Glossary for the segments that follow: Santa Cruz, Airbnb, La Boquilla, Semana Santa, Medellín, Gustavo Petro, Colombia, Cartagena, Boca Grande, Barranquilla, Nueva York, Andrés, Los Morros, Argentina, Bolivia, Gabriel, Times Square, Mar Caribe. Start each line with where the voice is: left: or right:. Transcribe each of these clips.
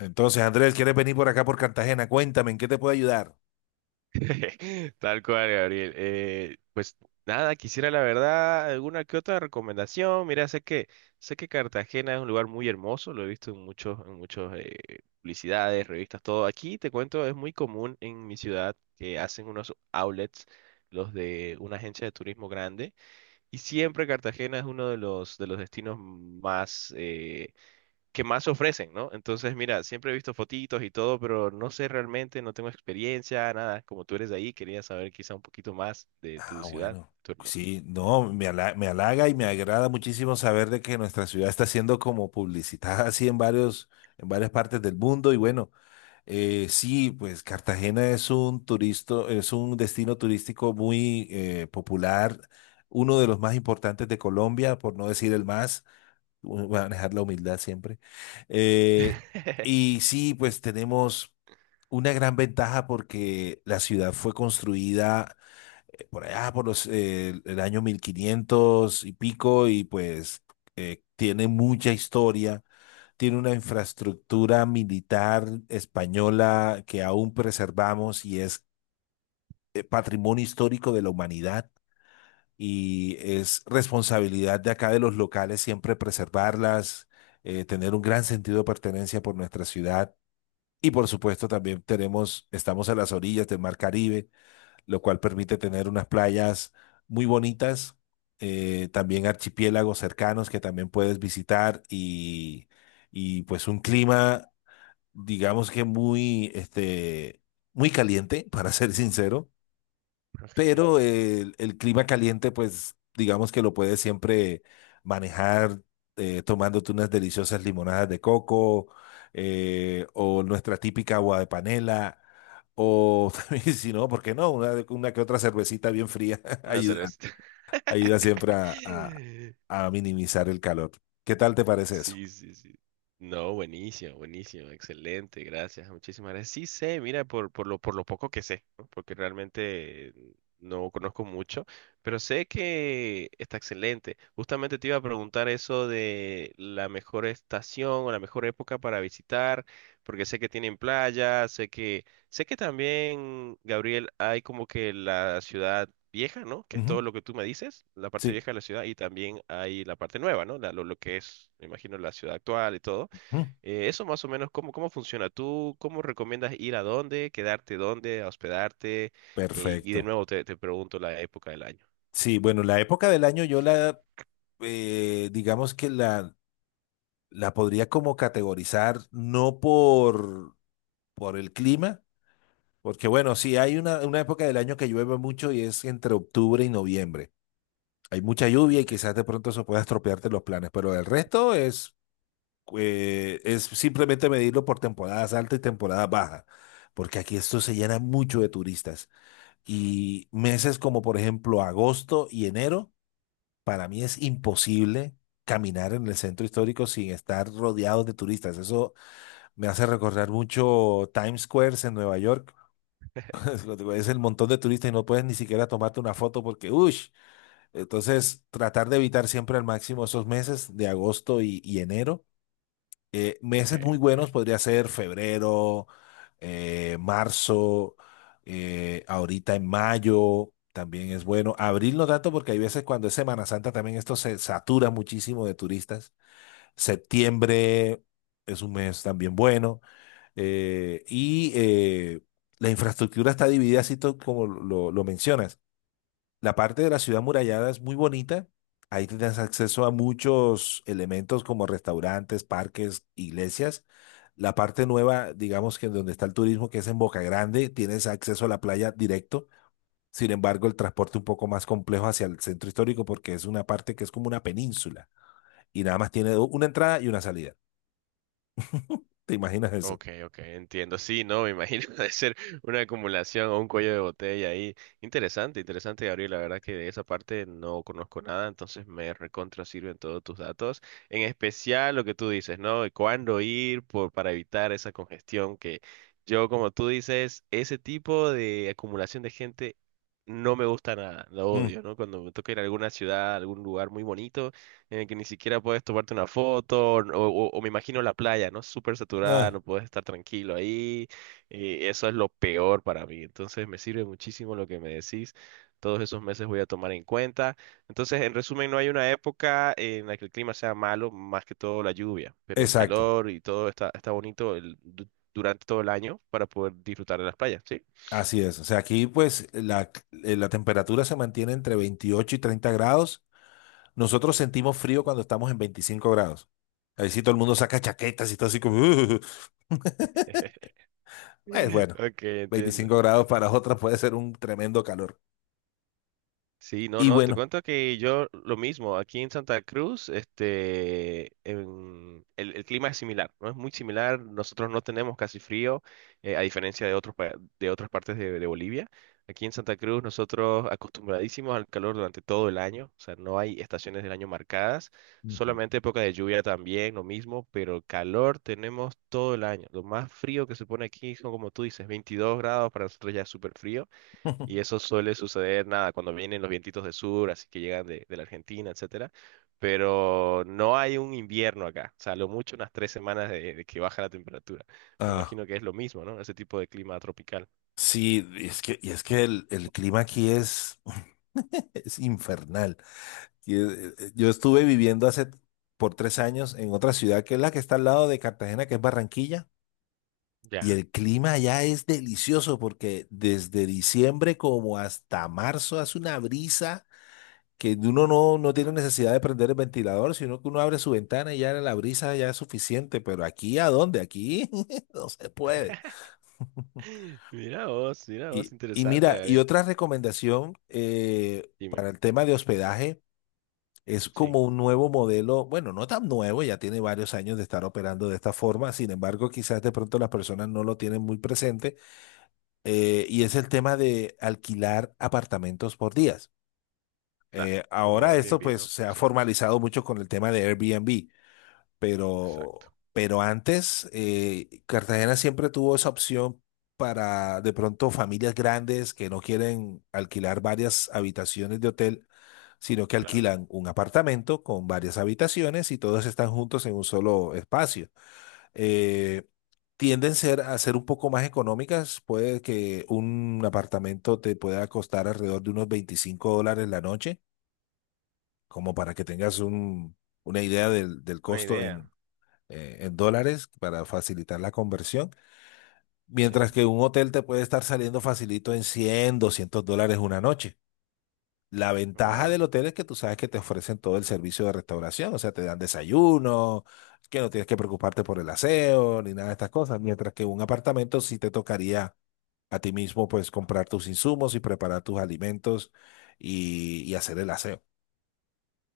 left: Entonces, Andrés, ¿quieres venir por acá por Cartagena? Cuéntame, ¿en qué te puedo ayudar?
right: Tal cual, Gabriel. Pues nada, quisiera la verdad alguna que otra recomendación. Mira, sé que Cartagena es un lugar muy hermoso, lo he visto en muchos publicidades, revistas, todo. Aquí te cuento, es muy común en mi ciudad que hacen unos outlets, los de una agencia de turismo grande, y siempre Cartagena es uno de los destinos más que más ofrecen, ¿no? Entonces, mira, siempre he visto fotitos y todo, pero no sé realmente, no tengo experiencia, nada. Como tú eres de ahí, quería saber quizá un poquito más de
left: Ah,
right: tu ciudad,
left: bueno.
right: tu hermano.
left: Sí, no, me halaga y me agrada muchísimo saber de que nuestra ciudad está siendo como publicitada así en en varias partes del mundo. Y bueno, sí, pues Cartagena es un turisto, es un destino turístico muy popular, uno de los más importantes de Colombia, por no decir el más. Manejar la humildad siempre. Eh, y sí, pues tenemos una gran ventaja porque la ciudad fue construida por allá, el año 1500 y pico, y pues tiene mucha historia, tiene una infraestructura militar española que aún preservamos y es patrimonio histórico de la humanidad y es responsabilidad de acá de los locales siempre preservarlas, tener un gran sentido de pertenencia por nuestra ciudad. Y por supuesto también tenemos, estamos a las orillas del Mar Caribe, lo cual permite tener unas playas muy bonitas, también archipiélagos cercanos que también puedes visitar y pues un clima, digamos que muy, este, muy caliente, para ser sincero,
right: Ok,
left: pero el clima caliente, pues digamos que lo puedes siempre manejar tomándote unas deliciosas limonadas de coco, o nuestra típica agua de panela. O también, si no, ¿por qué no? Una que otra cervecita bien fría
right: una
left: ayuda,
right: cerveza.
left: ayuda siempre a minimizar el calor. ¿Qué tal te parece eso?
right: Sí, sí, sí. No, buenísimo, buenísimo, excelente, gracias, muchísimas gracias. Sí sé, mira, por lo poco que sé, ¿no? Porque realmente no conozco mucho, pero sé que está excelente. Justamente te iba a preguntar eso de la mejor estación o la mejor época para visitar, porque sé que tienen playa, sé que sé que también, Gabriel, hay como que la ciudad vieja, ¿no? Que es
left: Ujú,
right: todo lo que tú me dices, la parte
left: sí,
right: vieja de la ciudad, y también hay la parte nueva, ¿no? Lo que es, me imagino, la ciudad actual y todo.
left: ujú,
right: Eso más o menos, ¿cómo funciona? ¿Tú cómo recomiendas ir a dónde, quedarte dónde, a hospedarte? Y de
left: perfecto.
right: nuevo te pregunto la época del año.
left: Sí, bueno, la época del año yo la, digamos que la podría como categorizar no por, por el clima, porque bueno, sí, hay una época del año que llueve mucho y es entre octubre y noviembre. Hay mucha lluvia y
right: Ok,
left: quizás de pronto eso pueda estropearte los planes, pero el resto es simplemente medirlo por temporadas altas y temporadas bajas, porque aquí esto se llena mucho de turistas. Y meses como por ejemplo agosto y enero, para mí es imposible caminar en el centro histórico sin estar rodeados de turistas. Eso me hace recordar mucho Times Square en Nueva York. Es el montón de turistas y no puedes ni siquiera tomarte una foto porque, uy, entonces tratar de evitar siempre al máximo esos meses de agosto y enero.
right: ok,
left: Meses muy
right: ok.
left: buenos podría ser febrero, marzo, ahorita en mayo también es bueno. Abril no tanto porque hay veces cuando es Semana Santa también esto se satura muchísimo de turistas. Septiembre es un mes también bueno. Eh, y eh, la infraestructura está dividida, como lo mencionas. La parte de la ciudad murallada es muy bonita. Ahí tienes acceso a muchos elementos como restaurantes, parques, iglesias. La parte nueva, digamos que en donde está el turismo, que es en Boca Grande, tienes acceso a la playa directo. Sin embargo, el transporte un poco más complejo hacia el centro histórico porque es una parte que es como una península y nada más tiene una entrada y una salida. ¿Te imaginas eso?
right: Ok, ok, entiendo. Sí, no, me imagino de ser una acumulación o un cuello de botella ahí. Interesante, interesante, Gabriel. La verdad que de esa parte no conozco nada, entonces me recontra sirven todos tus datos. En especial lo que tú dices, ¿no? De cuándo ir por, para evitar esa congestión que yo, como tú dices, ese tipo de acumulación de gente no me gusta nada, lo
left: Mm.
right: odio, ¿no? Cuando me toca ir a alguna ciudad, a algún lugar muy bonito en el que ni siquiera puedes tomarte una foto, o me imagino la playa, ¿no? Súper saturada,
left: Ah,
right: no puedes estar tranquilo ahí, y eso es lo peor para mí. Entonces me sirve muchísimo lo que me decís, todos esos meses voy a tomar en cuenta. Entonces, en resumen, no hay una época en la que el clima sea malo, más que todo la lluvia, pero el
left: exacto.
right: calor y todo está, está bonito durante todo el año para poder disfrutar de las playas, ¿sí?
left: Así es. O sea, aquí pues la temperatura se mantiene entre 28 y 30 grados. Nosotros sentimos frío cuando estamos en 25 grados. Ahí sí todo el mundo saca chaquetas y todo así como...". Pues bueno,
right: Ok, entiendo.
left: veinticinco grados para otras puede ser un tremendo calor.
right: Sí, no,
left: Y
right: no, te
left: bueno.
right: cuento que yo lo mismo, aquí en Santa Cruz, este, el clima es similar, ¿no? Es muy similar, nosotros no tenemos casi frío, a diferencia de otros, de otras partes de Bolivia. Aquí en Santa Cruz nosotros acostumbradísimos al calor durante todo el año, o sea, no hay estaciones del año marcadas,
left: Ujú.
right: solamente época de lluvia también, lo mismo, pero calor tenemos todo el año. Lo más frío que se pone aquí son, como tú dices, 22 grados, para nosotros ya es súper frío. Y eso suele suceder, nada, cuando vienen los vientitos del sur, así que llegan de la Argentina, etcétera. Pero no hay un invierno acá. O sea, lo mucho unas 3 semanas de que baja la temperatura. Me
left: Ah,
right: imagino que es lo mismo, ¿no? Ese tipo de clima tropical.
left: sí, y es que el clima aquí es, es infernal. Yo estuve viviendo hace por tres años en otra ciudad que es la que está al lado de Cartagena, que es Barranquilla. Y
right: Ya.
left: el clima allá es delicioso porque desde diciembre como hasta marzo hace una brisa que uno no tiene necesidad de prender el ventilador, sino que uno abre su ventana y ya la brisa ya es suficiente. Pero aquí, ¿a dónde? Aquí no se puede.
right: Mira vos,
left: Y
right: interesante,
left: mira, y
right: Gabriel.
left: otra recomendación
right: Dime.
left: para el tema de hospedaje es
right: Sí,
left: como un nuevo modelo, bueno, no tan nuevo, ya tiene varios años de estar operando de esta forma, sin embargo, quizás de pronto las personas no lo tienen muy presente, y es el tema de alquilar apartamentos por días.
right: claro. Como
left: Ahora esto
right: Airbnb,
left: pues
right: ¿no?
left: se ha
right: Sí,
left: formalizado mucho con el tema de Airbnb,
right: exacto.
left: pero antes Cartagena siempre tuvo esa opción para de pronto familias grandes que no quieren alquilar varias habitaciones de hotel, sino que
right: Claro.
left: alquilan un apartamento con varias habitaciones y todos están juntos en un solo espacio. Eh, tienden a ser un poco más económicas, puede que un apartamento te pueda costar alrededor de unos 25 dólares la noche, como para que tengas una idea del
right: Una
left: costo
right: idea.
left: en dólares para facilitar la conversión,
right: Sí.
left: mientras que un hotel te puede estar saliendo facilito en 100, 200 dólares una noche. La ventaja del
right: Wow.
left: hotel es que tú sabes que te ofrecen todo el servicio de restauración, o sea, te dan desayuno, que no tienes que preocuparte por el aseo ni nada de estas cosas, mientras que un apartamento sí te tocaría a ti mismo pues comprar tus insumos y preparar tus alimentos y hacer el aseo.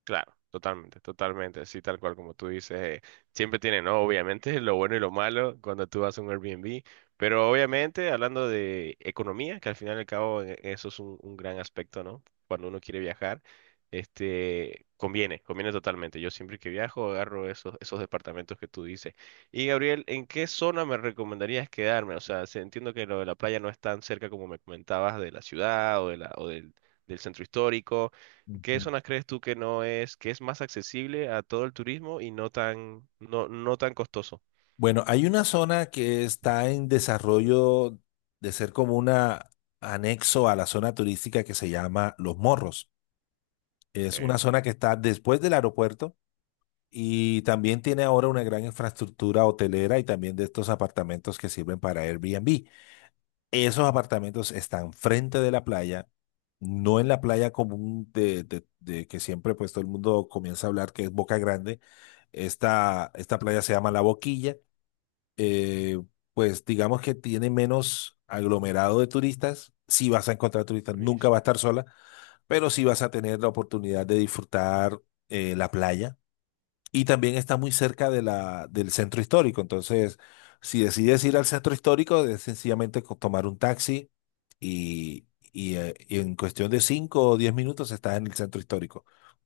right: Claro, totalmente, totalmente, así tal cual como tú dices, siempre tiene, ¿no? Obviamente, lo bueno y lo malo cuando tú vas a un Airbnb, pero obviamente hablando de economía, que al final y al cabo eso es un gran aspecto, ¿no? Cuando uno quiere viajar, este, conviene, conviene totalmente. Yo siempre que viajo agarro esos, esos departamentos que tú dices. Y Gabriel, ¿en qué zona me recomendarías quedarme? O sea, entiendo que lo de la playa no es tan cerca como me comentabas de la ciudad o de la, o del centro histórico. ¿Qué
left: Ujú.
right: zonas crees tú que no es, que es más accesible a todo el turismo y no tan, no, no tan costoso?
left: Bueno, hay una zona que está en desarrollo de ser como una anexo a la zona turística que se llama Los Morros. Es una
right: Ok,
left: zona que está después del aeropuerto y también tiene ahora una gran infraestructura hotelera y también de estos apartamentos que sirven para Airbnb. Esos apartamentos están frente de la playa, no en la playa común de que siempre pues todo el mundo comienza a hablar que es Boca Grande. Esta playa se llama La Boquilla, eh, pues digamos que tiene menos aglomerado de turistas. Si vas a encontrar turistas, nunca va a
right: buenísimo.
left: estar sola, pero sí vas a tener la oportunidad de disfrutar la playa. Y también está muy cerca de del centro histórico. Entonces, si decides ir al centro histórico, es sencillamente tomar un taxi y, y en cuestión de 5 o 10 minutos estás en el centro histórico.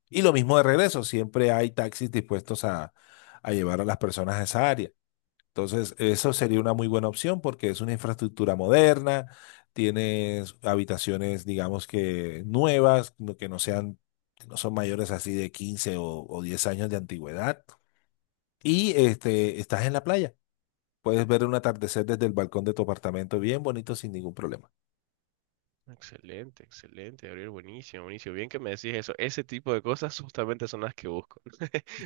left: Y lo mismo de regreso, siempre hay taxis dispuestos a llevar a las personas a esa área. Entonces, eso sería una muy
right: Mm.
left: buena opción porque es una infraestructura moderna, tienes habitaciones, digamos que nuevas, que no son mayores así de 15 o diez años de antigüedad. Y este, estás en la playa. Puedes ver un atardecer desde el balcón de tu apartamento bien bonito sin ningún problema.
right: Excelente, excelente, Gabriel, buenísimo, buenísimo. Bien que me decís eso. Ese tipo de cosas justamente son las que busco.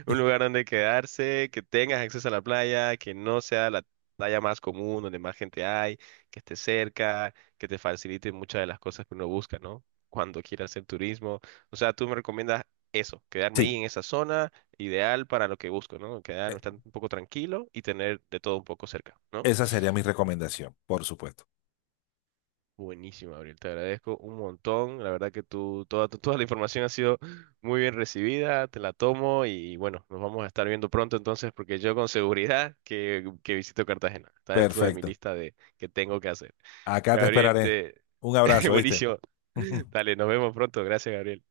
right: Un lugar donde quedarse, que tengas acceso a la playa, que no sea la playa más común, donde más gente hay, que esté cerca, que te facilite muchas de las cosas que uno busca, ¿no? Cuando quiera hacer turismo. O sea, tú me recomiendas eso, quedarme ahí
left: Sí,
right: en esa zona, ideal para lo que busco, ¿no? Quedarme
left: e-
right: estar un poco tranquilo y tener de todo un poco cerca, ¿no?
left: esa sería mi recomendación, por supuesto.
right: Buenísimo, Gabriel. Te agradezco un montón. La verdad que tú, toda, toda la información ha sido muy bien recibida. Te la tomo y bueno, nos vamos a estar viendo pronto entonces porque yo con seguridad que visito Cartagena. Está dentro de mi
left: Perfecto.
right: lista de que tengo que hacer.
left: Acá te
right: Gabriel,
left: esperaré.
right: te...
left: Un abrazo, ¿viste?
right: Buenísimo. Dale, nos vemos pronto. Gracias, Gabriel.